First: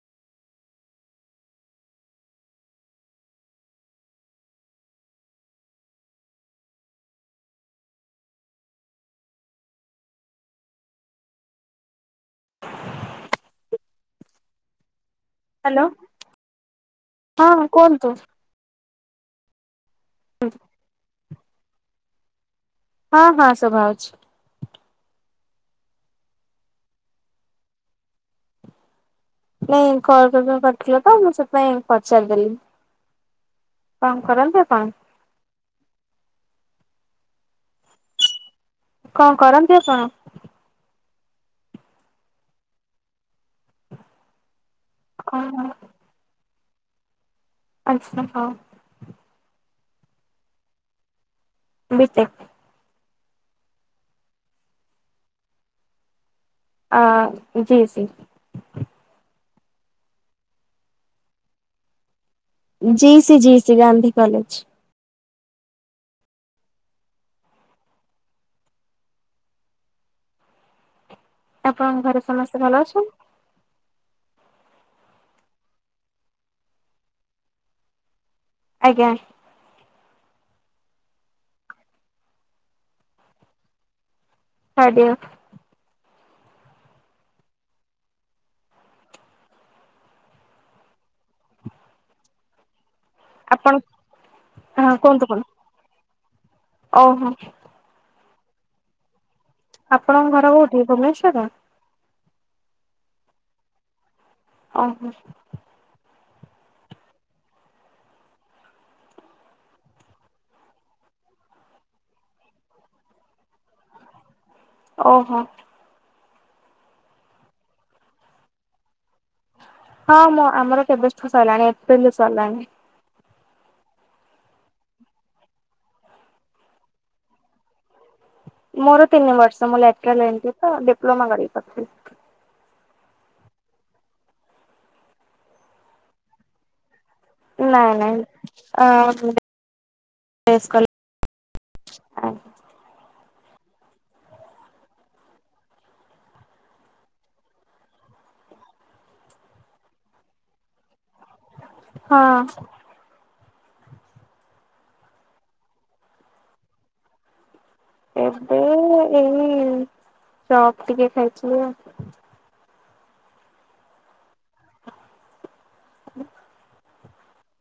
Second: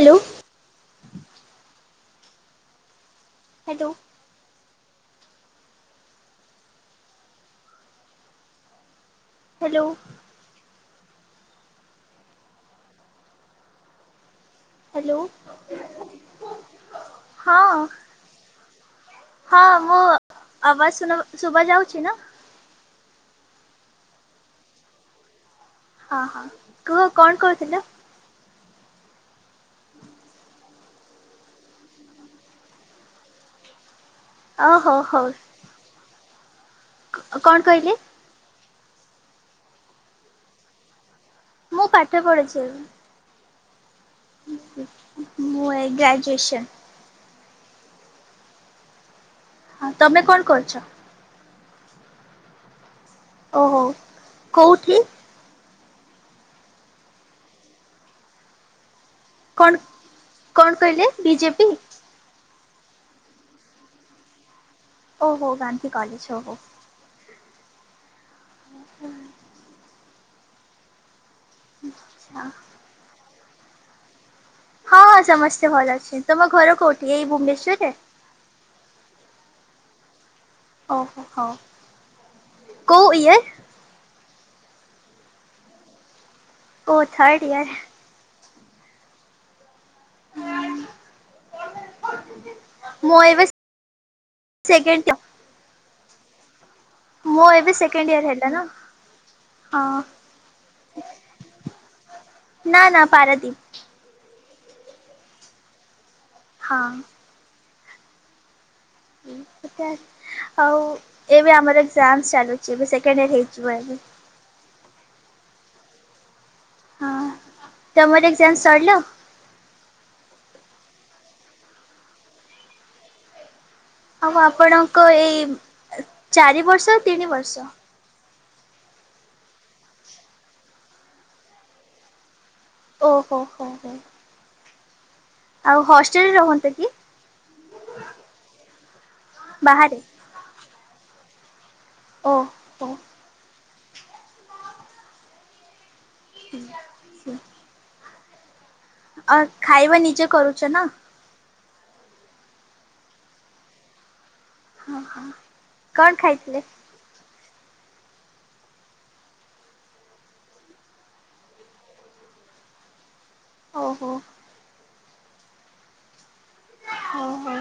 Hello. Hello. Hello. Hello hello ହଁ। ହଁ ମୋ ଆବାଜ ଶୁନ ଶୁଭା ଯାଉଛି ନା? ହଁ ହଁ ଶୁଭା ଯାଉଛି। ହଁ ହଁ କୁହ କଣ କହୁଥିଲ? ନାଇଁ କଲ କୋଉଡ଼ିନ କରିଥିଲ ତ ମୁଁ ସେଥିପାଇଁ ପଚାରଦେଲି। କଣ କରନ୍ତି ଓ ଆପଣ? କ-କଣ କହିଲେ? କଣ କରନ୍ତି ଆପଣ? ମୁଁ ପାଠ ପଢିଛି କଣ ମୁଁ ଏ ଗ୍ରାଜୁଏସନ୍ ଆଛା ହୋଉ ହଁ ତମେ କଣ କରୁଛ? ବିିଟେକ୍ ଓହୋ କୋଉଠି ଆ ଜି ସି କଣ କଣ କହିଲେ BJP ji C G C Gandhi college ଓହୋ ଗାନ୍ଧୀ କଲେଜ ଓ ହୋ ଆପଣଙ୍କ ଘରେ ଆଚ୍ଛା। ସମସ୍ତେ ଭଲ ଅଛନ୍ ହଁ ସମସ୍ତେ ଭଲ ଅଛି ତମ ଘର କୋଉଠି ଏଇ ଭୁବନେଶ୍ଵରରେ ଆଜ୍ଞା ଓହୋ ହ କୋଉ ଇଏ [unintelligible] ଓ ଥର୍ଡ ଇୟର ମୁଁ ଏବେ ଆପଣ ହଁ ସେକଣ୍ଡ କୁହନ୍ତୁ କୁହନ୍ତୁ। ଓହୋ ମୁଁ ଏବେ ସେକେଣ୍ଡ ଇୟର ହେଲା ନା ହଁ ଆପଣଙ୍କ ଘର କୋଉଠି ଭୁବନେଶ୍ଵର? ନା ନା ପାରାଦୀପ ଓହୋ ହଁ ସେଟା ଆଉ ଏବେ ଆମର ଏକ୍ସାମ ଚାଲୁଛି ଏବେ ସେକଣ୍ଡ ଇ ହେଇଯିବ ଏ ଓହୋ ହଁ ତମର ଏକଜାମ ସଇଲା ହଁ ମଁ ଆମର କେବେ ଠୁ ସରିଲାଣି ଏପ୍ରିଲରୁ ସରିଲାଣି ଆଉ ଆପଣଙ୍କ ଏଇ ଚାରି ବର୍ଷ ତିନି ବର୍ଷ ମୋର ତିନି ବର୍ଷ ମୁଁ ଲେଟଲ ଏମତି ତ ଡିପ୍ଲୋମା କରି ପାରୁଥିଲି ଓ ହୋ ହୋ ହୋ ଆଉ ହଷ୍ଟେଲରେ ରହନ୍ତେ କି ନାଇଁ ନାଇଁ ଆ ବାହାରେ କଲେଜ ଓ ହୋ ହ ହ [unintelligible] ଅ ଖାଇବା ନିଜେ କରୁଛ ନା ହଁ ହ ହୋ କଣ ଖାଇଥିଲେ? ଏବେ ଏଇ ଚପ ଟିକେ ଖାଇଥିଲି ଆଉ ଓହୋ ହୁଁ [unintelligible] ହଉ ହଉ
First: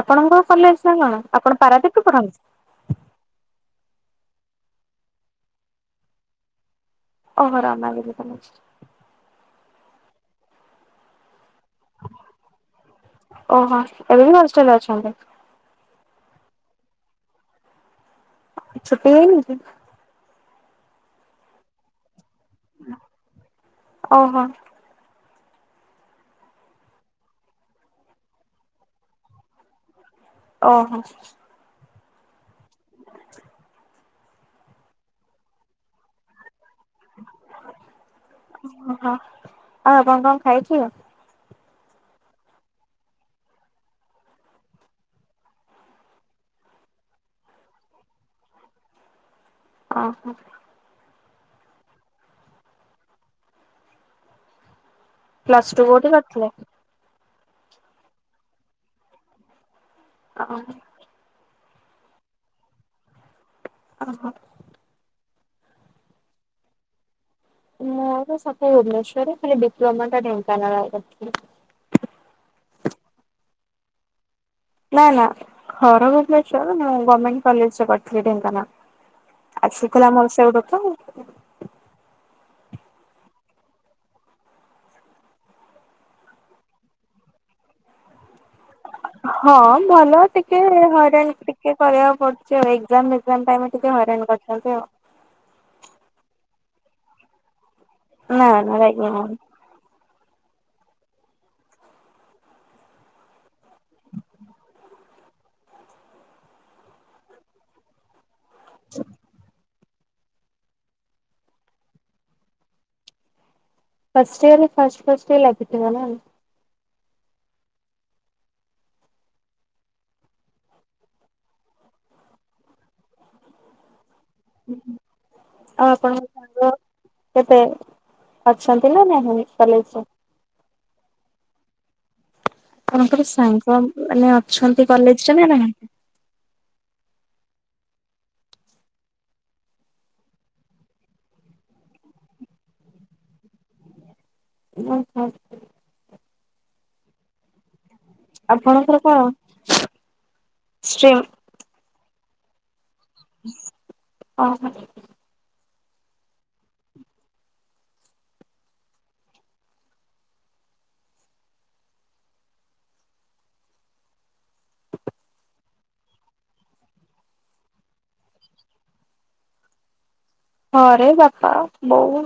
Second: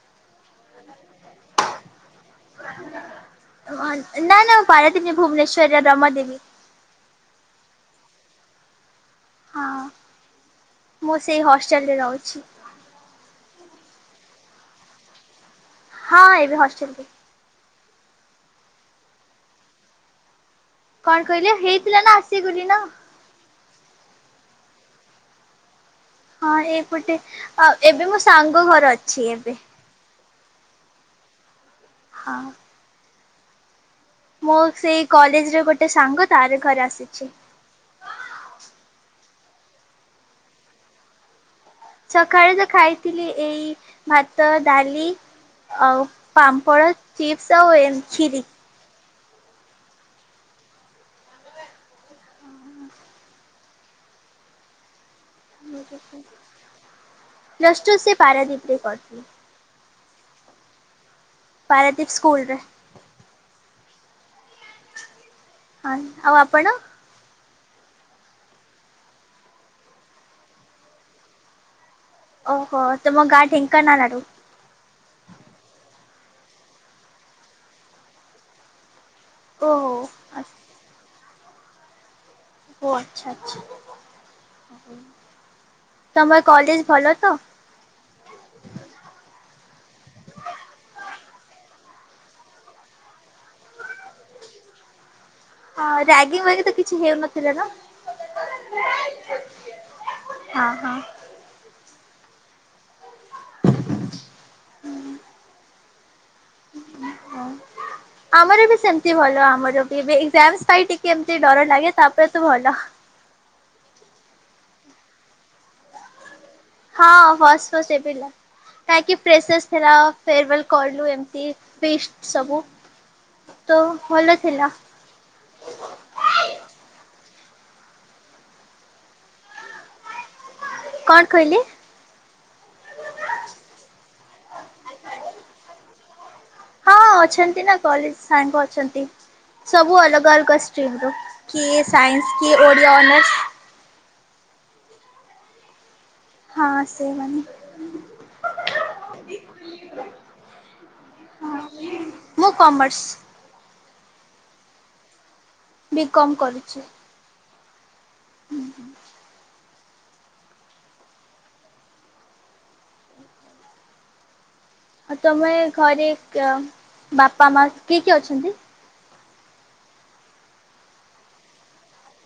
ଆପଣଙ୍କ କଲେଜ ନା କଣ ଆପଣ ପାରାଦୀପ ପଢ଼ନ୍ତି? ଅ ନା ନା ମୁଁ ପାାରଦିନି ଭୁବନେଶ ରରେ ରମାଦେବୀ ଓହୋ ରାମଦେବି କଲେଜ୍ ହଁ ମୁଁ ସେଇ ହଷ୍ଟେଲରେ ରହୁଛି। ଓହୋ ଏବେ ବି ହଷ୍ଟେଲରେ ଅଛନ୍ତି। ହଁ ଏବେ ହଷ୍ଟେଲରେ। ଛୁଟି ହେଇନି କି। କଣ କହିଲେ ହେଇଥିଲା ନା ଆସିଗଲି ନା। ଓହୋ। ହଁ ଏଇପଟେ ଆଉ ଏବେ ମୋ ସାଙ୍ଗ ଘର ଅଛି ଏବେ। ଓହୋ। ହଁ। ମୁଁ ସେଇ କଲେଜରେ ଗୋଟେ ସାଙ୍ଗ ତାର ଙ୍କର ଆସିଛି। ଓହୋ ଆଉ ଆପଣ କଣ ଖାଇଥିଲେ? ସକାଳେ ତ ଖାଇଥିଲି ଏଇ ଭାତ ଡାଲି। ଆଉ ପାମ୍ପଡ ଚିପ୍ସ ଆଉ ଏ ଖିରି। ଓହୋ। ପ୍ଲସ ଟୁ କୋଉଠି କରିଥିଲେ? ପ୍ଲସ ଟୁ ସେ ପାରାଦ୍ୱୀପ ରେ କରିଥିଲି। ଓ। ପାରାଦ୍ୱୀପ ସ୍କୁଲରେ। ଓହୋ। ହଁ ଆଉ ଆପଣ। ମୋର ସବୁ ଭୁବନେଶ୍ଵରରେ। ଖାଲି ଡିପ୍ଲୋମା ଟା ଢେଙ୍କାନାଳରେ କରିଥିଲି। ଓହୋ ତମ ଗାଁ ଢେଙ୍କାନାଳାରୁ। ନା ନା ଘର ଭୁବନେଶ୍ୱର ମୁଁ ଗମେଣ୍ଟ କଲେଜରେ ପଢଥିଲି ଢେଙ୍କାନାଲ୍। ଓହୋ ଆସିଥିଲା ମୋର ସେଇଠୁ ତ। ଓ ଆଚ୍ଛା ଆଚ୍ଛା। ତମର କଲେଜ ଭଲ ତ। ହଁ ଭଲ ଟିକେ ହଇରାଣ ଟିକେ କରିବାକୁ ପଡୁଛି ଆଉ। ଏଗଜାମ୍ ଫେଗଜାମ୍ ଟାଇମ୍ ରେ ଟିକେ ହଇରାଣ କରିଛନ୍ତି ଆଉ। ହଁ ରାଗିଙ୍ଗ ବାଗି ତ କିଛି ହେଉନଥିଲେ ନା। ନା ନା ରାଗିଙ୍ଗ୍ ହଉନି। ହଁ ହଁ। ହଁ ଆମର ବି ସେମିତି ଭଲ। ଆମର ବେ ଏଜାମ ପାଇଁ ଟିକେ ଏମିତି ଡରର ଲାଗେ। ତାପରେ ତୁ ଭଲ। ଫାଷ୍ଟ୍ ୟଅରେ ଫାଷ୍ଟ୍ ଫାଷ୍ଟ୍ ଟିକେ ଲାଗିଥିବ ନା। ହଁ ହସ୍ ଫସ୍ ଏ ପିଲା। କାହିଁକି ପ୍ରେସେସ୍ ଥିଲା। ଫେରୁୱେଲ କଲୁ ଏମତି ଫିଷ୍ଟ ସବୁ। ତ। ଭଲ ଥିଲା ଉଁ ହୁଁ ଆଉ ଆପଣଙ୍କ ସାଙ୍ଗ। କେତେ ଅଛନ୍ତି ନା ନାହିଁ କଲେଜ୍ ରେ। କଣ କହିଲେ? ଆପଣଙ୍କର ସାଙ୍ଗ ମାନେ ଅଛନ୍ତି କଲେଜରେ ନା ନାହାନ୍ତି? ହଁ ଅଛନ୍ତି ନା କଲେଜ୍ ସାଙ୍ଗ ଅଛନ୍ତି। ସବୁ ଅଲଗା ଅଲଗା ଷ୍ଟ୍ରିମ୍ ର କିଏ ସାଇନ୍ସ୍ କିଏ ଓଡିଆ ଅନର୍ସ। [inaudible] ଓ ହୋ। ହଁ ସେଇମାନେ। ଆପଣଙ୍କର କଣ ଷ୍ଟ୍ରିମ୍? ମୁଁ କମର୍ସ। ଓହୋ। ବିକମ୍ କରିଛି। ହୁଁ ହୁଁ। ହଁ ତମେ ଘରେ ବାପା ମା କିଏ କିଏ ଅଛନ୍ତି? ଘରେ ବାପା ବୋଉ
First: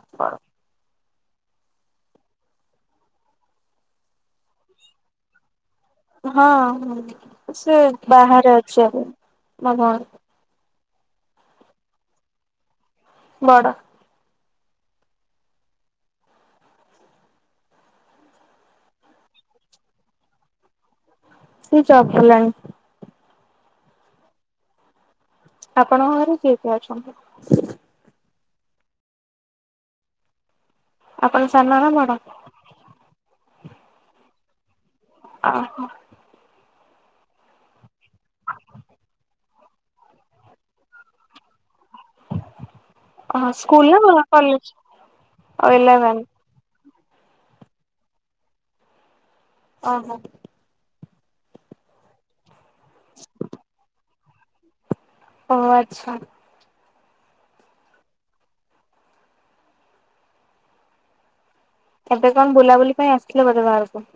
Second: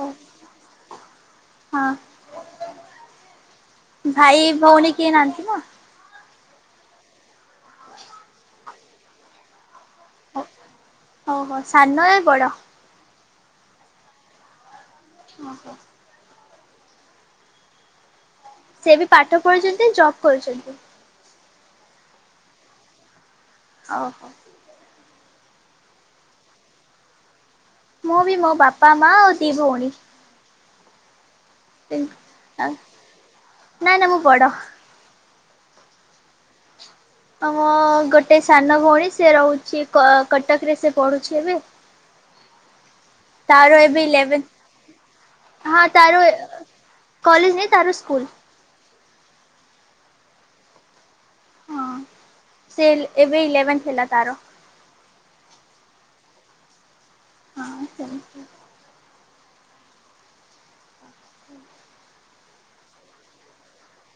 ଓ ହଁ ଭାଇ ଭଉଣୀ କିଏ ନାହାନ୍ତି ନା। ହଁ ସେ ବାହାରେ ଅଛି ଏବେ [unintelligible] ଓହୋ ସାନ ଏ ବଡ ବଡ [unintelligible] ସେ ବି ପାଠ ପଢୁଛନ୍ତି ଜବ କରୁଛନ୍ତି। ସେ ଚଗଲାମି। ଓ ହୋ। ଆପଣଙ୍କ ଘରେ କିଏ କି ଅଛନ୍ତି? ମୁଁ ବି ମୋ ବାପା ମା ଆଉ ଦି ଭଉଣୀ। ଆପଣ ସାନ ନା ଇଁ ବଡ? ଆଁ ନା ନା ମୁଁ ବଡ। ଓହୋ। ଓହ ଗୋଟେ ସାନ ଭଉଣୀ ସେ ରହୁଛି କଟକ ରେ ସେ ପଡୁଛି ଏବେ। [unintelligible] ଓହୋ ତାର ସ୍କୁଲ ଏବେ ନା କଲେଜ ଓ ଇଲେଭେନ୍ଥ ହଁ ତାର। ଇଲେଭେନ୍ କଲେଜ ହିଁ ତାର ସ୍କୁଲ। ଓହୋ। ହଁ ସେ ଏବେ ଇଲେଭେନ୍ଥ ହେଲା ତାର। ଓହ ଆଚ୍ଛା। ହଁ ସେମିତି [unintelligible] ଏବେ କଣ ବୁଲାବୁଲି ପାଇଁ ଆସିଥିଲ ବୋଧେ ବାହାରକୁ।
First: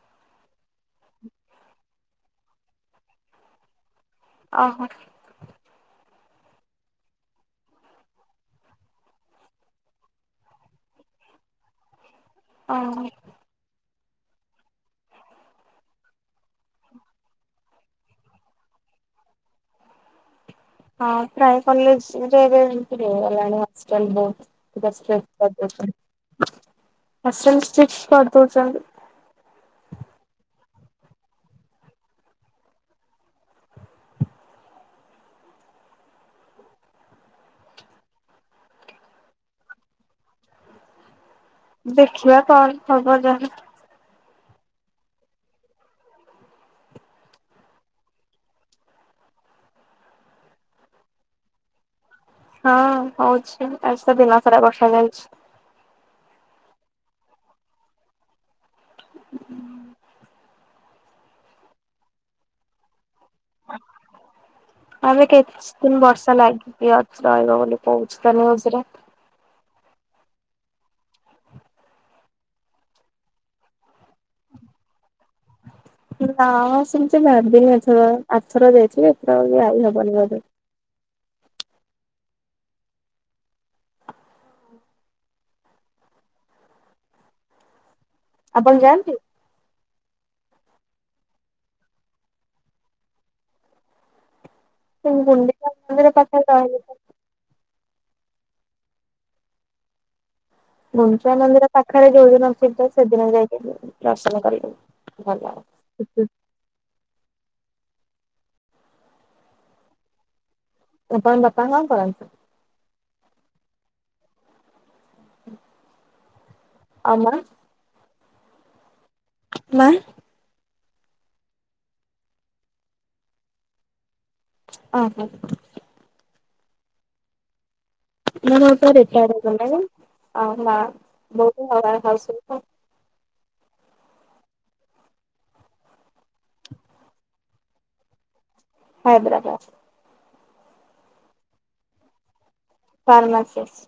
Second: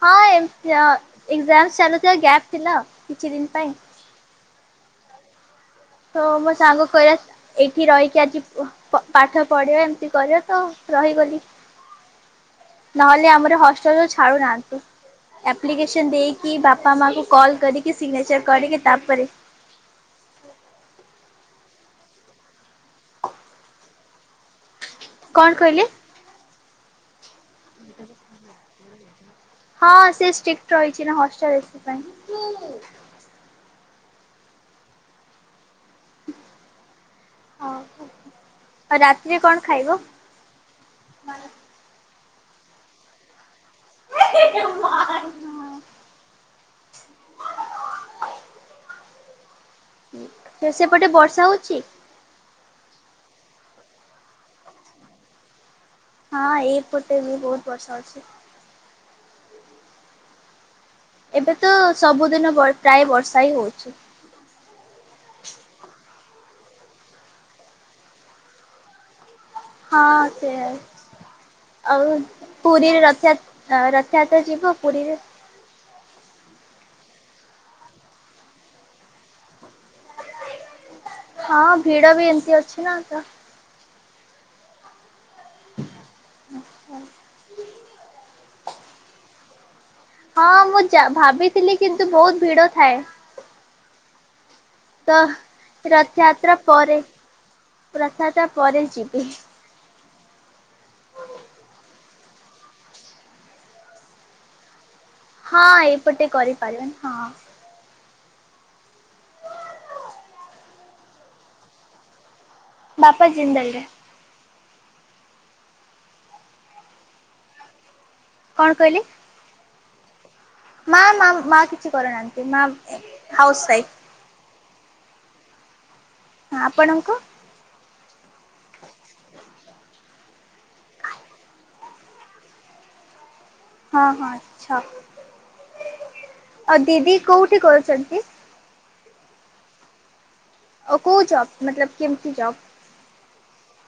ହଁ ଏମତି ଆଉ ଏକ୍ସଜାମ୍ ଚାଲୁଥିବା ଗ୍ୟାପ ଥିଲା କିଛି ଦିନ ପାଇଁ। ଓହ ତ ମୋ ସାଙ୍ଗ କହିଲା ଏଇଠି ରହିକି ଆଜି। ପାଠ ପଢିବା ଏମତି କରିବା ତ ରହିଗଲି ଓହୋ ନହେଲେ ଆମର ହଷ୍ଟ୍ ଚଲ ଛାଡ଼ୁନାହାନ୍ତି। ଆପ୍ଲିକେସନ ଦେଇକି ବାପା ମାଙ୍କୁ କଲ କରିକି ସିଗ୍ନେଚର କରିକି ତାପରେ। [unintelligible] ହଁ। ହଁ ପ୍ରାୟ କଲେଜରେ ଏବେ ଏଣ୍ଟ୍ରି ହୋଇଗଲାଣି ହଷ୍ଟେଲ ବହୁତ। ହଷ୍ଟେଲ କଣ କରି କହିଲେ? ଦେଉଛନ୍ତି ହଷ୍ଟେଲ ଷ୍ଟ୍ରିକ୍ଟ କରିଦଉଛନ୍ତି। ହଁ ସେ ଷ୍ଟ୍ରିକ୍ଟ ରହିଛି ନା ହଷ୍ଟେଲ ପାଇଁ। ହଁ। [unintelligible] ରାତିରେ କଣ ଖାଇବ? ଦେଖିବା କଣ ହବ ଯାହା। [unintelligible] [unintelligible] ସେପଟେ ବର୍ଷା ହଉଛି? ହଁ ହଉଛି ଆ ସେ ଦିନ ସାରା ବର୍ଷା ଯାଉଛି। ହଁ ଏଇପଟେ ବି ବହୁତ ବର୍ଷା ଅଛି। [unintelligible] ଏବେ ତ ସବୁଦିନ ପ୍ରାୟ ବର୍ଷା‌ ଆବେ କିଛି ଦିନ ବର୍ଷ। ଲାଗିକି ଅଛି ରହିବ ବୋଲି କହୁଛି ତ ନ୍ୟୁଜ୍ ରେ। ହଁ ସେ। ଆଉ ପୁରୀରେ ରଥ ଯାତ୍ରା ରଥ ଯାତ୍ରା ଯିବ ପୁରୀରେ। ନା ସେମିତି ଭାବିନି ଏଥର ଆଥର ଯାଇଛି ଏଥର ଯାଇ ହବନି ବୋଧେ। ହଁ ଭିଡ ବି ଏମତି ଅଛି ନା ତ। ଆଛା [unintelligible] ଆପଣ ଯାଆନ୍ତି। ହଁ ମୁଁ ଭାବିଥିଲି କିନ୍ତୁ ବହୁତ ଭିଡ ଥାଏ। ସେ ତ ଗୁଣ୍ଡିଚା ମନ୍ଦିର ପାଖରେ ରଥଯାତ୍ରା ରହିଲେ ପରେ‌। ରଥଯାତ୍ରା ପରେ ଯିବି। ମଞ୍ଚ ମନ୍ଦିର ପାଖରେ ଯୋଉଦିନ ଥିବେ ସେଦିନ ଯାଇକି ଦର୍ଶନ କରିବେ। ହଁ ଏଇପଟେ କରିପାରିବେନି ହଁ। ଆପଣଙ୍କ ବାପା କଣ କରନ୍ତି? ବାପା ଜିନ୍ଦଲରେ। ଆମର କଣ କହିଲେ? ମା? ମା ମ୍ ମା କିଛି କରୁନାହାନ୍ତି ମା ହାଉସ୍ ୱାଇଫ। ଓ ହୋ। ହ ଆପଣଙ୍କ? ମୋର ବାପା ରିଟାରେଡ କଲେଣି। ଆଉ ମା ବହୁତ [unintelligible] ହାଉସ [unintelligible] ହଁ ହଁ ଆଛା। ଆଉ ଦିଦି କୋଉ ଠି କରଛନ୍ତି, ହାଇଦରାବାଦ। ଆଉ କୋଉ ଜବ୍ ମତଲବ କେମିତି ଜବ୍। ଫାର୍ମାସିସ୍।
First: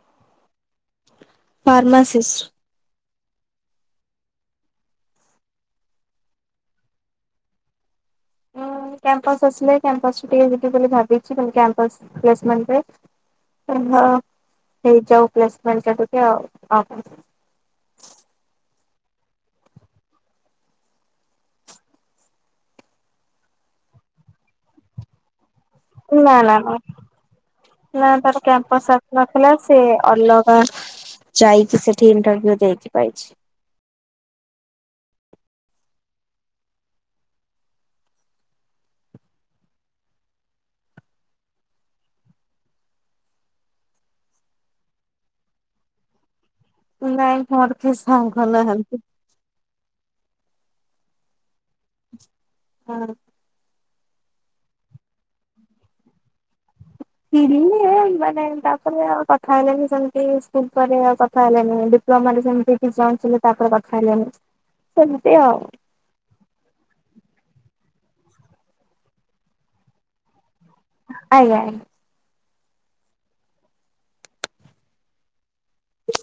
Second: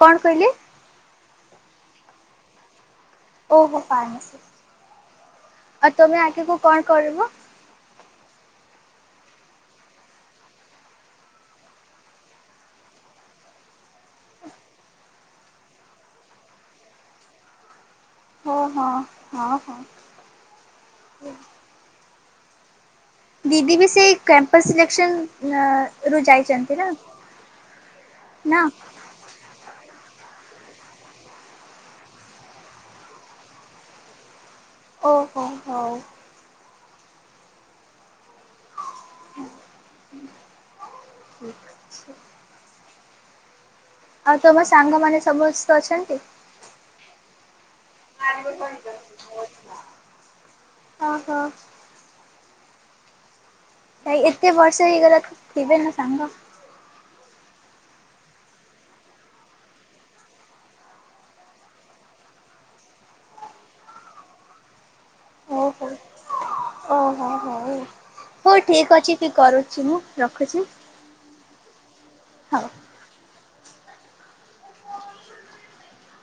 କଣ କହିଲେ? ଫାର୍ମାସିସିଷ୍ଟ। ଓହୋ ପାଇଲେ ସେ। ଆଉ ତମେ ଆଗକୁ କଣ କରିବ? ଅ -ଅ କାମ୍ପସ ଆସିଲେ କ୍ୟାମ୍ପସ ଟିକେ ଯିବି ବୋଲି ଭାବିଛି କେମିତି କ୍ୟାମ୍ପସ ପ୍ଲେସମେଣ୍ଟ ରେ। ହଁ ହେଇ ଯାଉ ପ୍ଲେସମଣ୍ଟରେ ଟିକେ ଆଉ ଆ ହଁ ହଁ ହଁ ହଁ। ଦିଦି ବି ସେଇ କ୍ୟାମ୍ପସ ସିଲେକ୍ସନ୍ ନା ନା ନା, ନା ତାର ନା କ୍ୟାମ୍ପସ ଆସି ନଥିଲା ସିଏ ଅଲଗା ଯାଇକି ସେଠି ଇଣ୍ଟରଭି୍ୟୁ ଦେଇକି ପାଇଛି। ଓହୋ ହଉ। [inaudible] ଆଉ ତମ ସାଙ୍ଗମାନେ ସମୁସ୍ତେ ଅଛନ୍ତି? ନାଇଁ ମୋର କେହି ସାଙ୍ଗ ନାହାନ୍ତି। ଓହୋ। ହଁ। ଏଇ ଏତେ ବର୍ଷ ହେଇଗଲାଣି ଫିର ବି ମୋ ସଙ୍ଗ ଥିଲେ ମାନେ ତାପରେ ଆଉ କଥା ହେଲେନି ସେମିତି ସ୍କୁଲ ପରେ ଆଉ କଥା ହେଲେନି ଡି ତୁମମାନେ ସେମିତି କି ଜାଉଥିଲେ ତାପରେ କଥା ହେଲେଣି ସେମିତି ଆଉ। ଓ ହୋ ହଉ। ହଉ ଠିକ ଅଛି କି କରୁଛି ମୁଁ ରଖୁଛି। ଆଜ୍ଞା ଆଜ୍ଞା। ହଉ, ହ